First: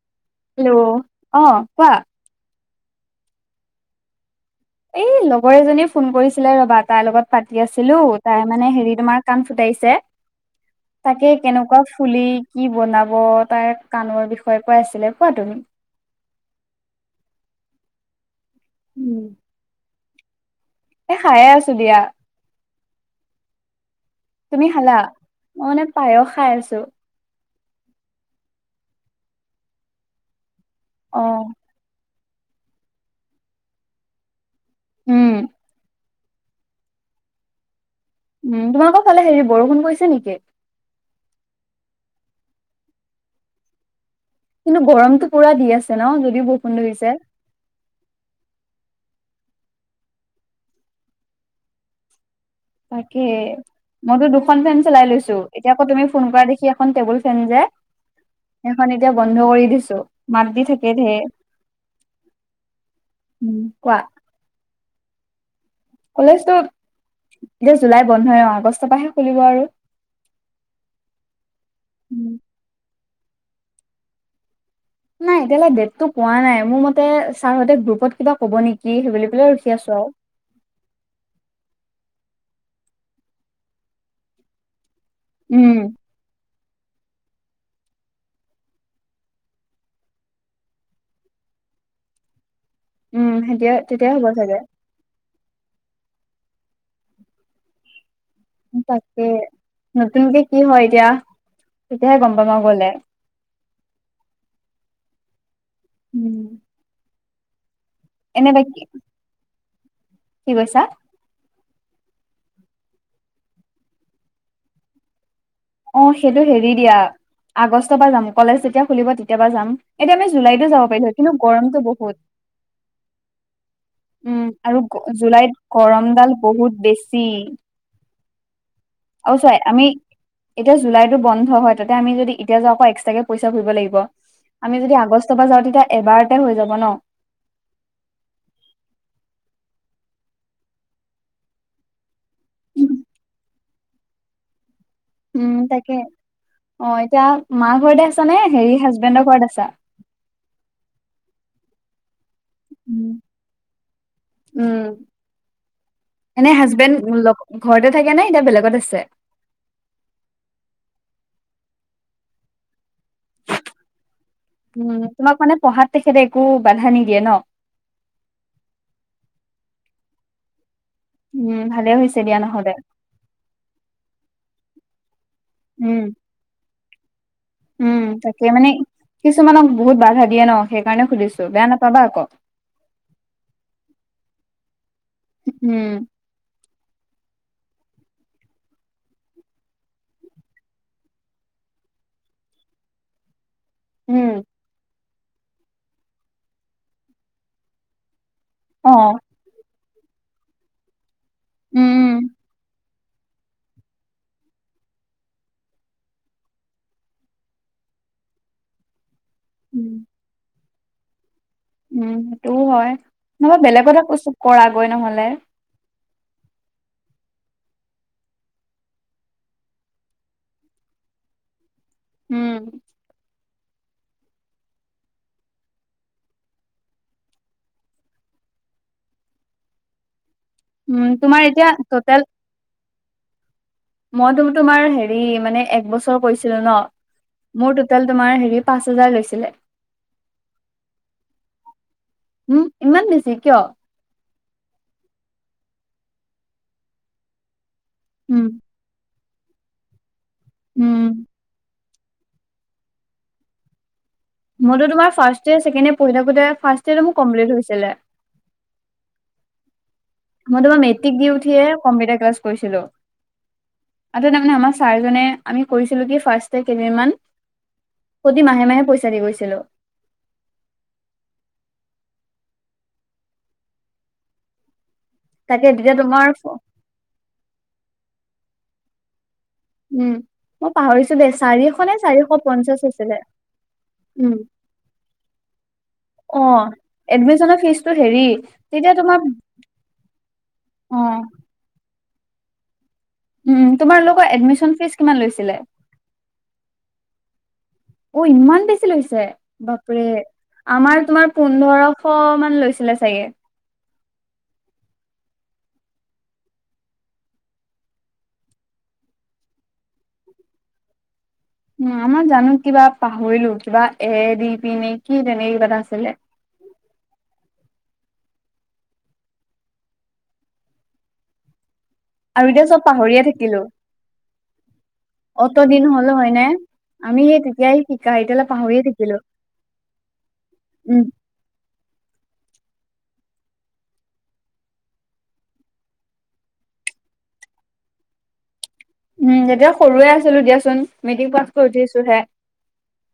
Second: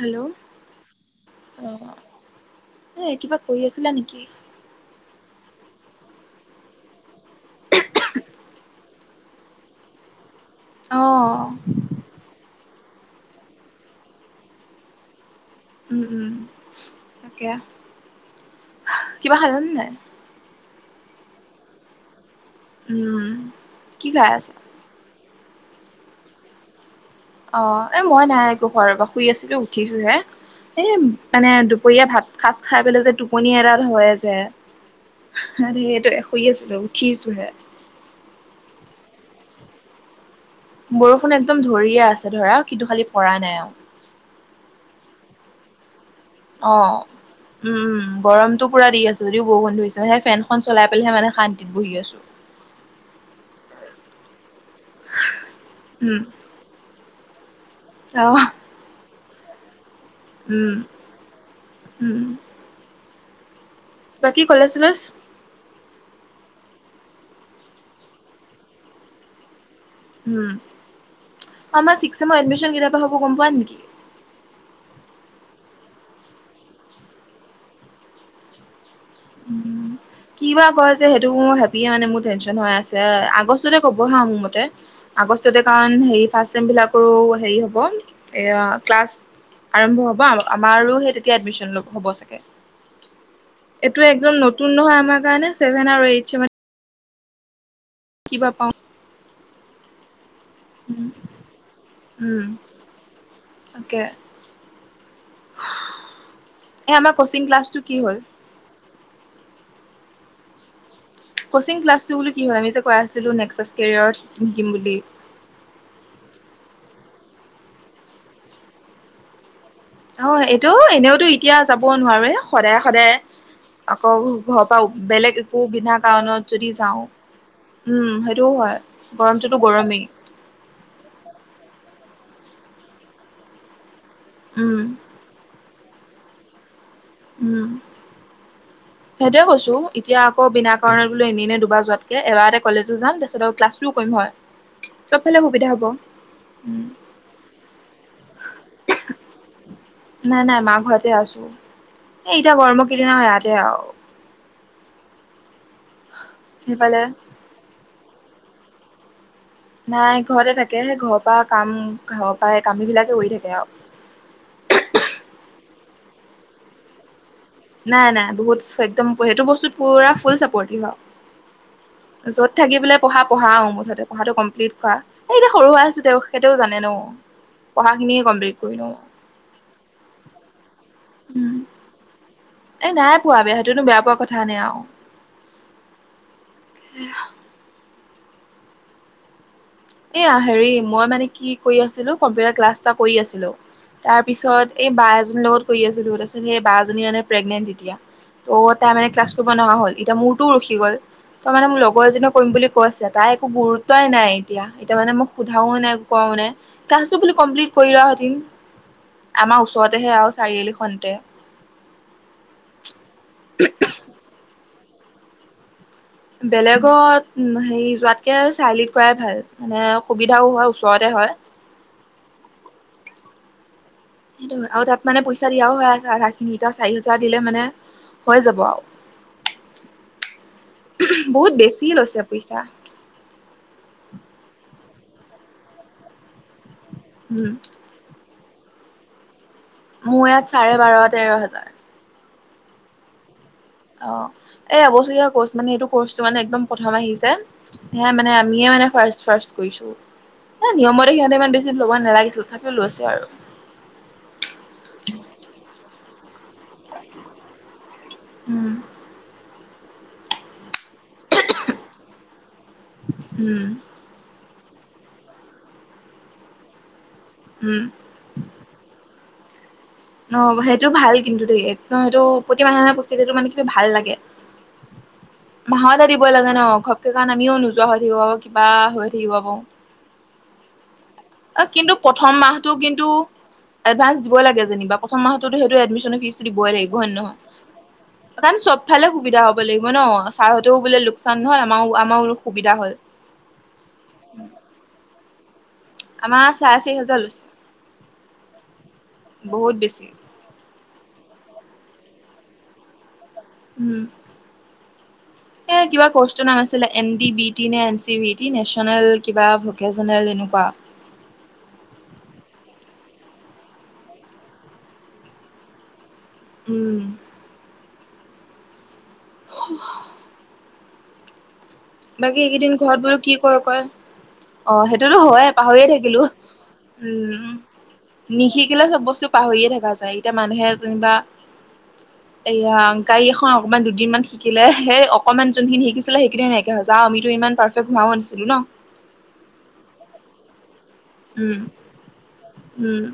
Hello? Hello অ' কোৱা। এ কিবা কৰি আছিলা নেকি? এই লগৰ এজনীয়ে ফোন কৰিছিলে ৰবা তাইৰ লগত পাতি আছিলো তাই মানে হেৰি তোমাৰ কাণ ফুটাইছে। অ' তাকে কেনেকুৱা ফুলি কি বনাব তাৰ কাণৰ বিষয়ে কৈ আছিলে কোৱা তুমি। উম, উম তাকে উম কিবা সাধান নাই? এ খায়ে আছো দিয়া। উম, কি খাই আছা? তুমি খালা মই মানে পায়স খাই আছো। অ' এ মই নাই একো ঘৰ পৰা শুই আছিলো উঠিছো হে এ অ মানে দুপৰীয়া ভাত কাজ খাই পেলাই যে টোপনি এডাল হয় যে উম সেইটো শুই আছিলো উঠিছো হে। উম, তোমাৰোকৰ ফালে হেৰি বৰষুণ কৈছে নেকি? বৰষুণ একদম ধৰিয়ে আছে ধৰা কিন্তু খালি পৰা নাই আৰু। কিন্তু গৰমতটো পুৰা দি আছে ন। যদিও বৰষুণ অ'। ধৰিছে উম, উম, গৰমতো পুৰা দি আছে যদিও বৰুন্ধু হৈছে মে সেই ফেন চলাই পেলাইহে মানে শান্তিত বহি আছো। [unintelligible] তাকে মইতো দুখন ফেন চলাই লৈছো এতিয়া আকৌ তুমি উম, ফোন কৰা দেখি আ এখন টেবুল ফেন যে অ' সেইখন এতিয়া বন্ধ কৰি দিছো মাত দি উম, থাকে ধেৰ। উম। উম, কোৱা। বাকী কলেজ কলেজ। কলেজটো এতিয়া জুলাই বন্ধ হয় অ, আগষ্টৰ পৰাহে খুলিব আৰু। উম, আমাৰ চিক্স উম চেমৰ এডমিশন কেইাৰ পৰা হ'ব গম পোৱা নেকি। নাই এতিয়াললে ডেটটো কোৱা নাই মোৰ মতে ছাৰ সতে গ্ৰুপত কিবা ক'ব নেকি সেই বো ফালে, উঠি আছো আৰু। কি বা কয় যে সেইটো হেপিয়ে মানে মোৰ টেনচন হৈ আছে আগষ্টতে ক'ব হা মোৰ মতে। আগষ্টতে উম কাৰ ফ্চ চেমভিলাকৰো হেৰি হ'ব এ ক্লাছ। আৰম্ভ হ'ব আম আমাৰোহে তেতিয়া এডমিশ্যন ল হ'ব চাগে। উম, তেতিয়া এইটো তেতিয়াই হ'ব একদম চাগে নতুন নহয় আমাৰ কাৰণে চছেভেন আৰু এইট চেম কিবা পাওঁ। তাকে নতুনকে কি হয়, এতিয়া তেতিয়াহে গম উম পামা গ'লে। তাকে উম এ, আমাক। ক'চিং ক্লাছটো কি হ'ল। এনে বাকী, কি কৈছা। ক'চিং ক্লাছটো বুলি কি হয় আমি যে কৈ আছিলো নে্সাছ কেৰিয়াৰত শিকিম শিকিম বুলি। অ, সেইটো হেৰি দিয়া আগষ্টৰ পৰা যাম কলেজ যেতিয়া খুলিব তেতিয় পৰা যাম। এতিয়া আমি অ, জুলাইতো এইটো যাব পাৰিলো হয় এনেওতো কিন্তু এতিয়া গৰমটো যাবও বহুত নোৱাৰো সদায় সদায়। আকৌ উম ঘৰৰ আৰু পৰা গ- বেলেগ জুলাইত একো বিনা গৰমডাল কাৰণত যদি বহুত যাওঁ। বেছি উম, সেইটো‌ হয়। আৰু গৰমটোতো চাই আমি গৰমেই এতিয়া জুলাইটো বন্ধ হয় তাতে আমি যদি এতিয়া যাওঁ আকৌ এক্সট্ৰাকে পইচা ঘুৰিব লাগিব। উম আমি যদি আগষ্টৰ পৰা যাওঁ তেতিয়া এবাৰতে হৈ যাব ন। উম, সেইটয়েছো এতিয়াকৌ বিনা কাৰণ বোলো এনে দুবাৰ যোৱাতকে এবাৰ এটা কলেজো যাম তাৰপছত আৰু ক্লাছটোও কৰিম হয়। [unintelligible] উম, সুবিধা হ'ব তাকে উম অ, এতিয়া মাৰ ঘৰতে আছা নে হেৰি হাজবেণ্ডৰ ঘৰত আছা। নাই নাই মা ঘৰতে আছো এ এতিয়া গৰমৰ কেইদিনা হয় ইয়াতে আৰু। উম, এনে হাজবেণ্ড সেইফালে লগ ঘৰতে থাকে নাই এতিয়া বেলেগত আছে। নাই ঘৰতে থাকে স ঘৰৰ পৰা কাম ঘৰৰ পৰা কাম বিলাকে কৰি থাকে আৰু। উ, তোমাক মানে পঢ়াত তেখেতে একো বাধা নিদিয়ে ন। নাই নাই বহুত একদম সেইটো বস্তুত পুৰা ফুল চাপৰ্টিভ হয়। উম ভালে হৈছে দিয়া য'ত নহলে থাকি বুলে পঢ়া পঢ়া আৰু মুঠতে পঢ়াটো কমপ্লিট কৰা। এই এতিয়া সৰু হৈ আছো উম তেওঁ সেইটো জানে ন। পঢ়া উম, খিনিয়ে তাকে কমপ্লিট মানে কৰি লওঁ। কিছুমানক বহুত বাধা দিয়ে ন সেইকাৰণে সুধিছো বেয়া নাপাবা আকৌ। এ নাই পোৱা বেয়া সেইটোনো বেয়া পোৱা কথা নাই আৰু। উম, [unintelligible] এয়া হেৰি মই মানে কি কৰি আছিলো কম্পিউটাৰ ক্লাছ এটা কৰি আছিলো। তাৰ উম, পিছত এই বা এজনীৰ লগত কৰি আছিলোত আ সেই বা এজনী মানে প্ৰেগনেন্ট এতিয়া। ত' তাই মানে অ', ক্লাছ কৰিব নোৱাৰা হ'ল এতিয়া মূটোও ৰখি গ'ল তই মানে মোক উম, লগৰ এজনক কৰিম বুলি কৈ আছে। তাই একো গুৰুত্বই নাই। এতিয়া এতিয়া মানে মই সোধাও নাই কও নাই চ্ইচো বোলো কমপ্লিট কৰি লোৱা হতি আমাৰ উম, ওচৰতেহে আৰু চাৰিআলি খনতে। উম, সেইটোও হয় নহ'বা বেলেগতে ক কৰাগৈ নহ'লে। বেলেগত হেৰি যোৱাতকে চাৰিআলিত কৰাোৱাই ভাল। মানে সুবিধাও হয় ওচৰতে হয়। উম, সেইটো আৰু তাত মানে পইচা দিয়াও হয় আছে আধা খিনি এতিয়া চাৰি হোজাৰ দিলে মানে হৈ যাব আৰু। উম, তোমাৰ বহুত এতিয়া বেছি লৈছে পইচা। মই তোম, তোমাৰ হেৰি মানে একবছৰ কৈছিলো ন উম মোৰ তোমাৰ হেৰি পাঁচ হাজাৰ লৈছিলে। মোৰ ইয়াত চাৰে বাৰ, তেৰ হাজাৰ। উম, ইমান বেছি কিয়? অ, এই আৱচৰীয়া কৰ্চ মানে এইটো কৰ্চটো মানে একদম প্ৰথম আহি যে সে মানে উম, আমিয়ে মানে ফাৰ, ফাৰ কৰিছো উম, নিয়মতে সিহতে ইমান বেছি। ল'ব নালাগিছিল তাকো লৈছে আৰু। মইটো তোমাৰ ফাৰ্ষ্টইয়াৰ, ছেকেণ্ডয়ৰ পঢ় থাকোতো ফাৰ্ষ্টইয়াৰতে ম কম্লিট হৈছে। উম। মই তোমাৰ মেট্ৰিক দি উঠিয়ে কম্পিউটাৰ ক্লাছ কৰিছিলো। উম। আ, তাৰমানে আমাৰ ছাৰজনে আমি কৰিছিলো কি ফাৰ্ষ কেইদিনমান। উম। প্ৰতি মাহে, মাহে পইচা দি গৈছিলো। ন, সেইটো ভাল কিন্তু দ, একদম সেইটো প্ৰতি মানে মহে প্ৰস্ততি সেইটো মানে কিবা ভাল লাগে। তাকে তেতিয়া মাহতা দি'ব তোমাৰ লাগে ন। সেই কাৰণে আমিও নোযোৱা হৈ থাকিব পাৰো কিবা হৈ থাকিব পাৰো। উম, মই পাহৰিছো দে অ চাৰিশ নে চাৰিশ, পঞ্চাশ আছিলে। এডভানঞ্চ দিব উম, লাগে যেনিবা প্ৰথ মাহতো সেইটো এডিচনৰ ফজ দই লাগিব হয়, ন। এডমিচনৰ ফিজ টো হেৰি কাৰণ চব তেতিয়া ফালে তোমাৰ সুবিধা হব লাগিব ন চাৰতেও বোলে অ', লোকচান নহয়। আমাৰও, আমাৰ সুবিধা হয়। উম, তোমাৰ লগোকৰ এডমিশন ফিজ কিমান লৈছিলে? আমাৰ চাৰে চাৰি হাজাৰ লৈছে অ, ইমান বেছি লৈছে বহুত বাপৰে। বেছি আমাৰ তোমাৰ পোন্ধৰশ মান লৈছিলে চাগে। উম। এ, কিবা কৰ্চৰ নাম আছিলে এন ডি বি টি নে N C B T national কিবা ভকেচনেল এনেকুৱা আমাৰ জানো কিবা পাহৰিলো কিবা এ দি পি নে কি তেনেকে কিবা এটা আছিলে। উম। অ'। বাকী আৰু এতিয়া এইকেইদিন চব ঘৰত বাৰ পাহৰিয়ে কি থাকিলো কৰে কয় অ, সেইটোতো হয় অত দিন পাহৰিয়ে হ'ল থাকিলো। হয়নে? আমি সেই উম, তেতিয়াই শিকা এতিয়ালে পাহৰিয়ে নিশিকিলে চব থাকিলো বস্তু পাহৰিয়ে থকা যায় এতিয়া মানুহে উম, যেনিবা [unintelligible] এয়া গাড়ী এখন অকমান দুদিনমান শিকিলে সেই অকনমান যোনখিনি শিকিছিলে সেইখিনি ন আমিতো ইমান পাৰফেক্ট হোৱা নাছিলো ন। উম, তেতিয়া সৰুয়ে আছিলো দিয়াচোন মেট্ৰিক পাছ উম কৰি উঠিছো হে। উম।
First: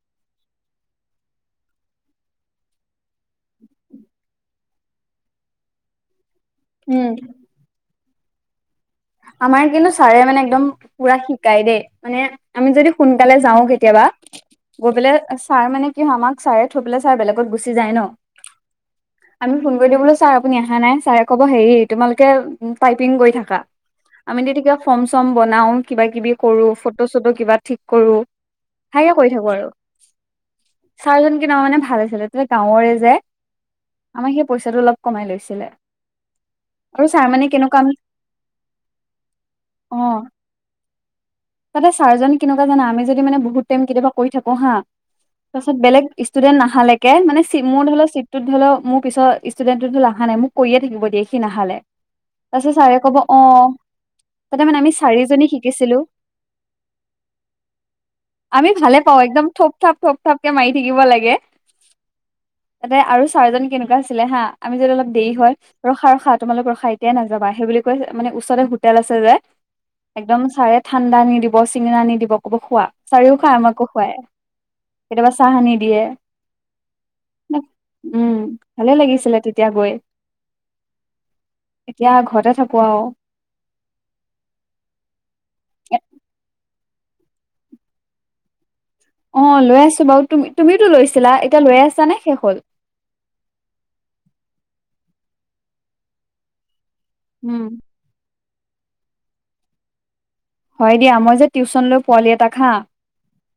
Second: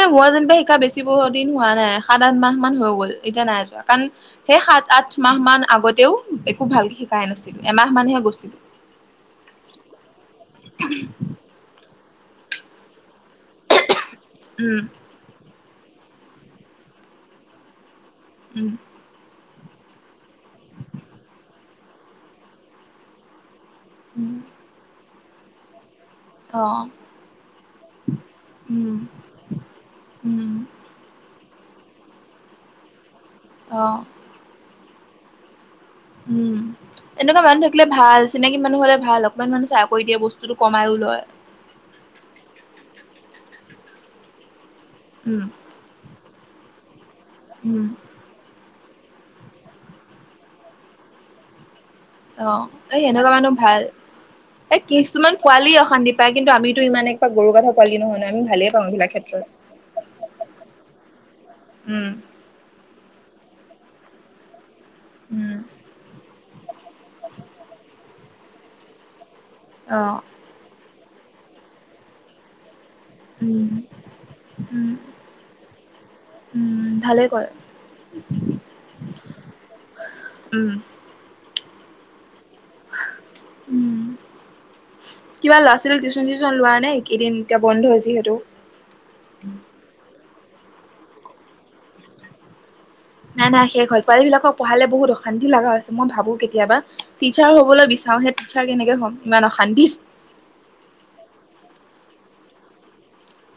এ, হোৱা যেনিবা শিকা বেছি দিন হোৱা নাই সাত, আঠ মাহ মান হৈ গ'ল এতিয়া নাই আছোৱা কাৰণ সেই সাত, আঠ মাহ মান আগতেও একো ভালকে উম, শিকাই নাছিলো এমাহ মানহে গৈছিলো। আমাৰ কিন্তু ছাৰে মানে একদম পুৰা শ গাই দেই মানে আমি যদি সোনকালে যাও কেতিয়াবা উম গৈ পেলাই ছাৰ মানে কি হয় আমাক ছাৰে থৈ পেলাই ছাৰ বেলেগত গুচি যায় ন। উম। আমি ফোন কৰি দিও বোলো ছাৰ আপুনি অহা নাই। ছাৰে ক'ব হেৰি তোমালোকে টাইপিং কৰি থাকা। উম আমি তেতিয়া কিবা ফৰ্ম, চম বনাও কিবা, কিবি অ কৰো ফটো, চটো কিবা ঠিক কৰো উম হেয়াকে কৰি থাকো আৰু। উম ছাৰজন কিন্তু মানে ভাল আছিলে তাতে গাঁৱৰে যে। অ'। আমাৰ সেই পইচাটো অলপ কমাই লৈছিলে। উম, আৰু ছাৰ এনেকুৱা মানে মানুহ কেনেকুৱা থাকিলে আমি ভাল। চিনাকি মানুহ হ'লে ভাল, অকমান মানুহ চাই কৰি দিয়ে, বস্তুটো কমায়ো লয়। তহঁতৰ ছাৰজন কেনেকুৱা জানা আমি যদি মানে বহুত টাইম কেতিয়াবা কৰি থাকোঁ হা উম তাৰপাছত বেলেগ ষ্টুডেন্ট নাহালৈকে মানে চি উম মোৰ ধৰি ল চিট তোৰ ধৰি ল মোৰ পিছত ষ্টুডেণ্টত ধৰি ল অহা নাই মোক কৰিয়ে থাকিব দিয়ে সি নাহালে। অ' তাৰপিছত ছাৰে এ, ক'ব এনেকুৱা অ মানহ ভাল। তাতে এ, মানে আমি কিছুমান চাৰিজনী পোৱালি শিকিছিলো অশান্তি পায় কিন্তু আমিতো ইমান একেবাই গৰু গাধ পোৱালি নহয় নহয়, আমি ভালে পাওঁ এইবিলাক। অ' ক্ষেত্ৰত একদম থপ ঠাপ থপ ঠাপকে মাৰি থাকিব লাগে। উম। তাতে আৰু চাৰজন কেনেকুৱা আছিলে হা, আমি যদি অলপ দেৰি হয় উম ৰখা ৰখা তোমালোক ৰখা এতিয়া নাযাবা সেই বুলি কৈ মানে ওচৰে হোটেল আছে যে অ'। একদম চাৰে ঠাণ্ডা আনি দিব, চিঙৰা আনি দিব ক'ব খোৱা। ছাৰে ও খাই উম আমাকো খুৱাই। উম কেতিয়াবা চাহ আনি দিয়ে। উম ভালে কৰে উম, ভালে লাগিছিলে তেতিয়া গৈ। উম এতিয়া ঘৰতে থাকোঁ আৰু। উম। কিবা ল'ৰা ছোৱালীৰ টিউচন চিউচন লোৱা নে কেইদিন এতিয়া বন্ধ যিহেতু। অ' লৈ আছোঁ বাৰু। তু-তুমিওতো লৈছিলা এতিয়া লৈ আছা নে শেষ হ'ল? নাই নাই শেষ হ'ল। পোৱালীবিলাকক পঢ়ালে বহুত অশান্তি লগা হৈছে, মই ভাবোঁ কেতিয়াবা টিচাৰ উম হ'বলৈ বিচ আওঁ হে টিচাৰ কেনেকে হ'ম ইমান অশান্তিত। হয় দিয়া, মই যে টিউচন লৈ পোৱালি এটাক হা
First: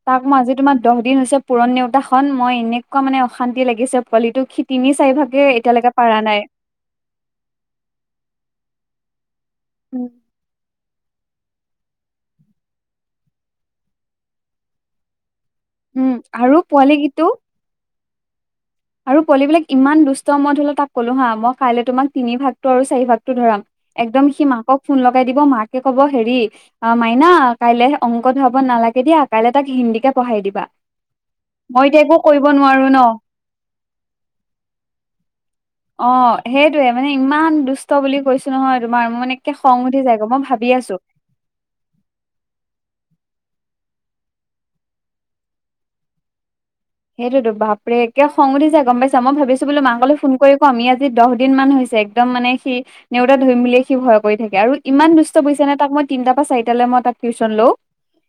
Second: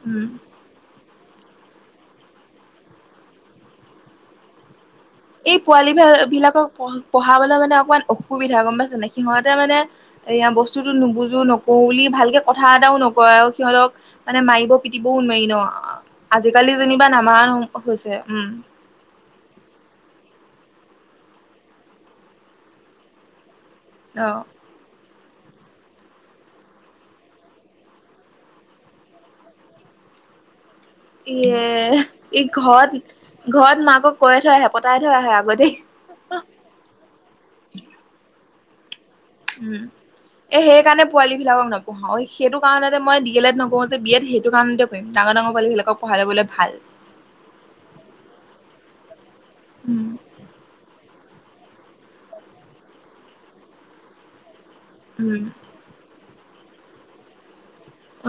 তাক উম মই আজি তোমাৰ দহদিন হৈছে পুৰণ নেওতাখন, মই এনেকুৱা মানে অশান্তি লাগিছে পোৱালিটো সি তিনি চাৰিভাগ এই পোৱালিবি-বিলাকক পঢ়াবলৈ মানে অকমান অসুবিধা গম পাইছ নে সিহঁতে মানে এয়া বস্তুটো নুবুজো নকও বুলি ভালকে কথা এটাও নকয় আৰু সিহঁতক মানে মাৰিব পিটিবও নোৱাৰি ন' উম আৰু আজিকালি যেনিবা পোৱালিকিটো নামাৰা হৈছে, উম। আৰু পোৱালিবিলাক ইমান দুষ্ট মই ধৰিল তাক ক'লো হা মই কাইলৈ তোমাক তিনি ভাগটো আৰু চাৰি ভাগটো ধৰাম অ একদম সি মাকক ফোন লগাই দিব মাকে ক'ব হেৰি আ, মাইনা কাইলে অংক ধৰাব নালাগে দিয়া, কাইলে তাক হিন্দীকে পঢ়াই দিবা। মই য়ে, এতিয়া একো ই কৰিব নোৱাৰো ন ঘৰত ঘৰত মাকক কৈ থৈ আহে, পতাই থৈ আহে আগতেই। অ' সেইটোৱেই মানে ইমান দুষ্ট বুলি কৈছোঁ নহয় তোমাৰ মোৰ মানে একে খং উঠি যায় গৈ মই ভাবি আছোঁ। পোৱালিবিলাকক নপঢ়াও, সেইটো কাৰণতে মই ডি এল এড নকৰোঁ যে, বি এড সেইটো কাৰণতে কৰিম ডাঙৰ ডাঙৰ পোৱালিবিলাকক পঢ়াই যাবলৈ ভাল। সেইটোতো, বাপৰে একে খং উঠি যায় গম পাইছা, মই ভাবিছো বোলো উম মাকলৈ ফোন কৰি কম, ই আজি দহদিনমান হৈছে একদম মানে সি নেওতা ধৰি বুলিয়ে সি ভয় কৰি থাকে আৰু ইমান দুষ্ট উম বুজিছা নে তাক মই তিনটাৰপৰা চাৰিটালৈ মই তাক টিউচন লওঁ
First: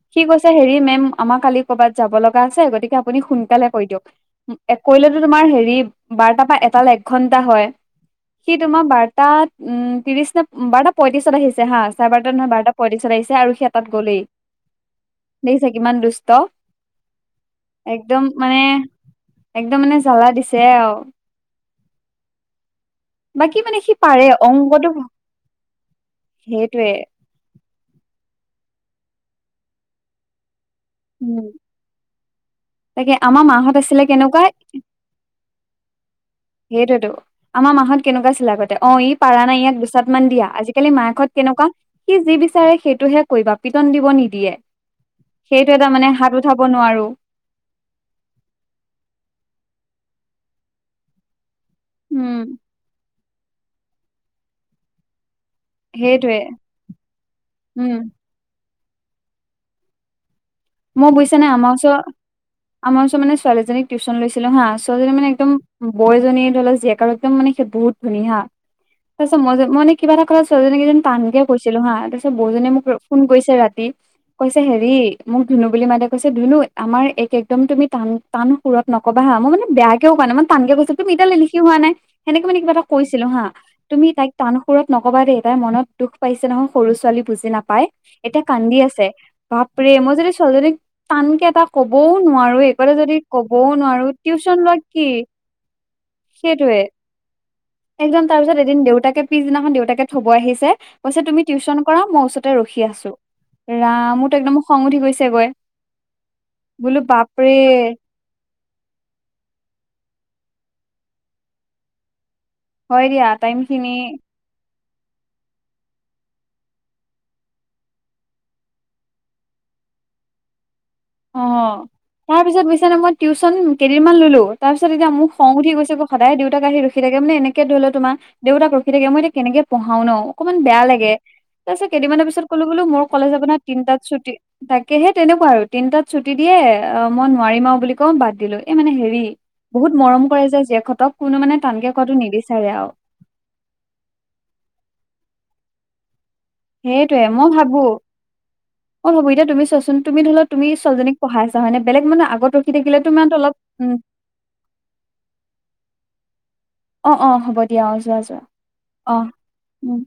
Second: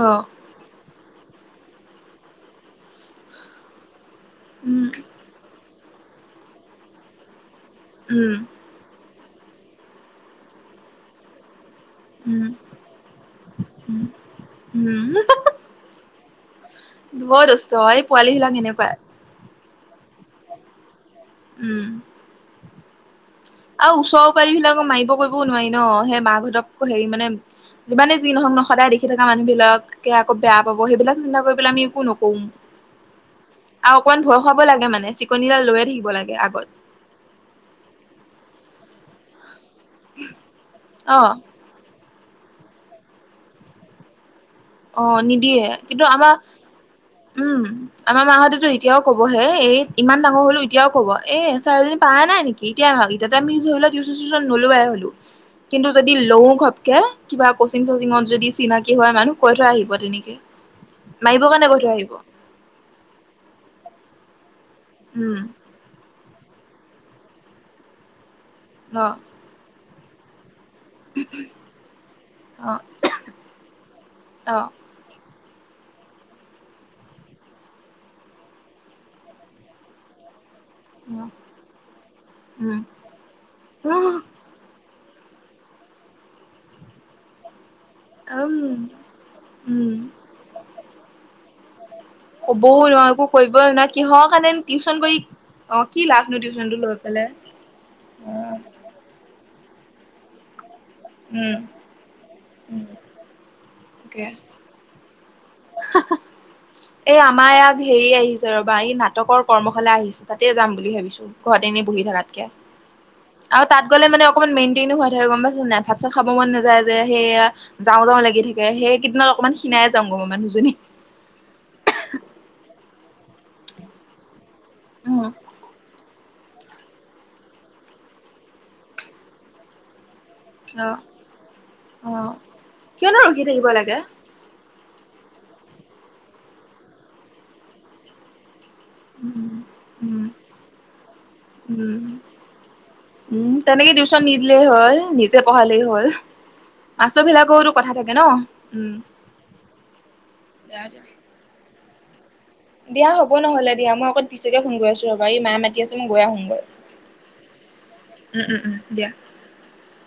অ সি কৈছে হেৰি মেম আমাৰ কালি কৰ'বাত যাব লগা আছে গতিকে আপুনি সোনকালে কৰি দিয়ক। উম কৰিলেতো তোমাৰ হেৰি বাৰটাৰপা এটালৈ এক ঘন্টা হয়। উম। সি তোমাৰ বাৰটা উম, ত্ৰিশ নে বাৰটা পঁয়ত্ৰিশত আহিছে হা চাৰে বাৰটাত উম নহয় বাৰটা পয়ত্ৰিছত আহিছে আৰু সি এটাত গ'লেই। উম, দেখিছা কিমান দুষ্ট। বৰ দুচ একদম মানে একদম মানে জ্বালা দিছে আৰু। উম। বাকী মানে সি আৰু পাৰে ওচৰৰ পাৰীবিলাকক অংকটো মাৰিব কৰিবও নোৱাৰি ন' সেই মাকহঁতক সেইটোৱে হেৰি মানে যিমানে যি নহওক ন' সদায় দেখি থকা মানুহবিলাক কে আকৌ বেয়া পাব সেইবিলাক চিন্তা উম কৰি পেলাই আমি একো নকৰোঁ। তাকে আমাৰ মাহত আৰু আছিলে অকমান ভয় কেনেকুৱা খুৱাব লাগে মানে, চিকনিডাল লৈয়ে থাকিব লাগে আগত। সেইটোয়েতো। আমাৰ মাহত কেনেকুৱা আছিলে আগতে অ' ই পাৰা নাই ইয়াক দুচ চাত মান দিয়া, আজিকালি মাকহঁত অ', কেনেকুৱা সি যি বিচাৰে সেইটোহে কৰিবা পিটন দিব নিদিয়ে। অ', নিদিয়ে সেইটো এটা কিন্তু মানে আমাৰ হাত উঠাব নোৱাৰো। উম আমাৰ মাহঁতেতো এতিয়াও ক'বহে এই ইমান ডাঙৰ হ'লো এতিয়াও ক'ব এ এচাৰি পাৰা উম নাই নেকি এতিয়া ইহ'তে আমি ধৰিল টিউচন চিউচন নলোৱাই হ'লো। কিন্তু যদি সেইটোৱে লওঁ ঘপকে কিবা কচিং উম চচিঙত যদি চিনাকি হয় মানুহ কৈ থৈ আহিব তেনেকে। মই বুজছা মাৰিব নে কাৰণে আমাৰ কৈ থৈ আহিব ওচৰত আমাৰ ওচৰত মে ছোৱালী এজনীক টিউচন লৈছিলো হা', ছোৱালজনী মানে উম একদম বৌজনীৰ ধৰি লওঁক জীয়েক হ'ত একদম মানে সেই বহুত ধুনী হা' অ'। তাৰপিছত মই যে মই কিবা এটা কওঁ ছোৱালীজনী কিজানি টানকে কৈছিলো হা তাৰপিছত অ বৌজনীয়ে মোক ফোন কৰিছে ৰাতি। অ কৈছে অ', হেৰি মোক ধুনু বুলি মাতে, কৈছে ধুনু আমাৰ এইক একদম তুমি টান টান সুৰত নকবা হা'। মই মানে বেয়া কিয় কোৱা নাই, মই টানকৈ কৈছা তুমি এতিয়ালৈ লিখি হোৱা নাই, মানে কিবা উম এটা কৈছিলো হা', উম তুমি তাইক টান সুৰত নকবা দেই তাই মনত দুখ পাইছে নহয় সৰু ছোৱালী বুজি নাপায়। এতিয়া উম কান্দি আছে, বাপৰে' উম মই যদি ছোৱালীজনী টানকে এটা ক'বও নোৱাৰো কবও এই ফালে নোৱাৰো যদি একো কৰিবই ক'বও নোৱাৰো কিহৰ কাৰণে টিউচন লোৱা কি কৰি অ' কি লাভনো টিউশ্যন টো সেইটোৱে লৈ পেলাই। একদম তাৰ পিছত এদিন দেউতাকে পিছদিনাখন দেউতাকে থ'ব আহিছে কৈছে তুমি উম টিউশ্যন কৰা মই ওচতে ৰখি আছো, ৰাম তাকে মোৰতো একদম খং উঠি গৈছেগৈ এই আমাৰ ইয়াত হেৰি আহিছে। ৰ'বা এই নাটকৰ কৰ্মশালা আহিছে তাতে যাম বুলি ভাবিছো, ঘৰতে এনেই বহি থাকাতকে। হয় দিয়া। টাইম আৰু তাত খিনি গ'লে মানে অকণমান মেইনটেইন হ হৈ থাকে গ'ম পাইছ নাই ভাত চাত খাব মন নাযায় যে সেয়া। যাওঁ যাওঁ লাগি থাকে সেইকেদিনত অকমান ক্ষিনাই যাওঁ গ মানুহজনী। অ' তাৰ পিছত বুছ নে মই টিউশ্যন কেইদিন মান ললো, তাৰ পিছত এতিয়া উম মোক খং উঠি গৈছে গ। সদায় দেউতাক আহি ৰখি থকে, মানে এনেকে ধৰি ল তোমাৰ দেউতাক ৰখি থাকে মই এতিয়া কেনেকে পঢ়াওঁ ন। অকনমান বেয়া অ লাগে, তাৰপিছ অ কেইদিনৰ পিছত ক'লো বোলো মোৰ কিয়নো কলেজ ৰখি আপোনাৰ থাকিব লাগে তিনটাত ছুটি তাকেহে তেনেকুৱা আৰু তিনটাত ছুটি দিয়ে মই নোৱাৰিম আৰু বুলি কৈ বাদ দিলো। এই মানে হেৰি উম বহুত উম মৰম কৰে যে জীয়েকহঁতক কোনো মানে টানকে উম কাৱাটো নিবিচাৰে আৰু। উম তেনেকে টিউশ্যন নিদিলেই হ'ল নিজে পঢ়ালেই হ'ল। মাষ্টৰ সেইটয়ে মই বিলাকৰোতো ভাবো কথা থাকে ন উম মই ভাবো, এতিয়া তুমি চোৱাচোন তুমি ধৰি লোৱা তুমি ছোৱালীজনী পঢ়াইছা হয় নে? বেলেগ মানুহে আগতো দিয়া হ'ব নহ'লে দিয়াই অকৌ পিছতকে ফোন কৰি আছো ৰ'বা, এই মা মাতি আছে মই গৈ আহোগৈ। অ অ হ'ব দিয়া অ' যোৱা যোৱা উম উম উম দিয়া অ'। উম।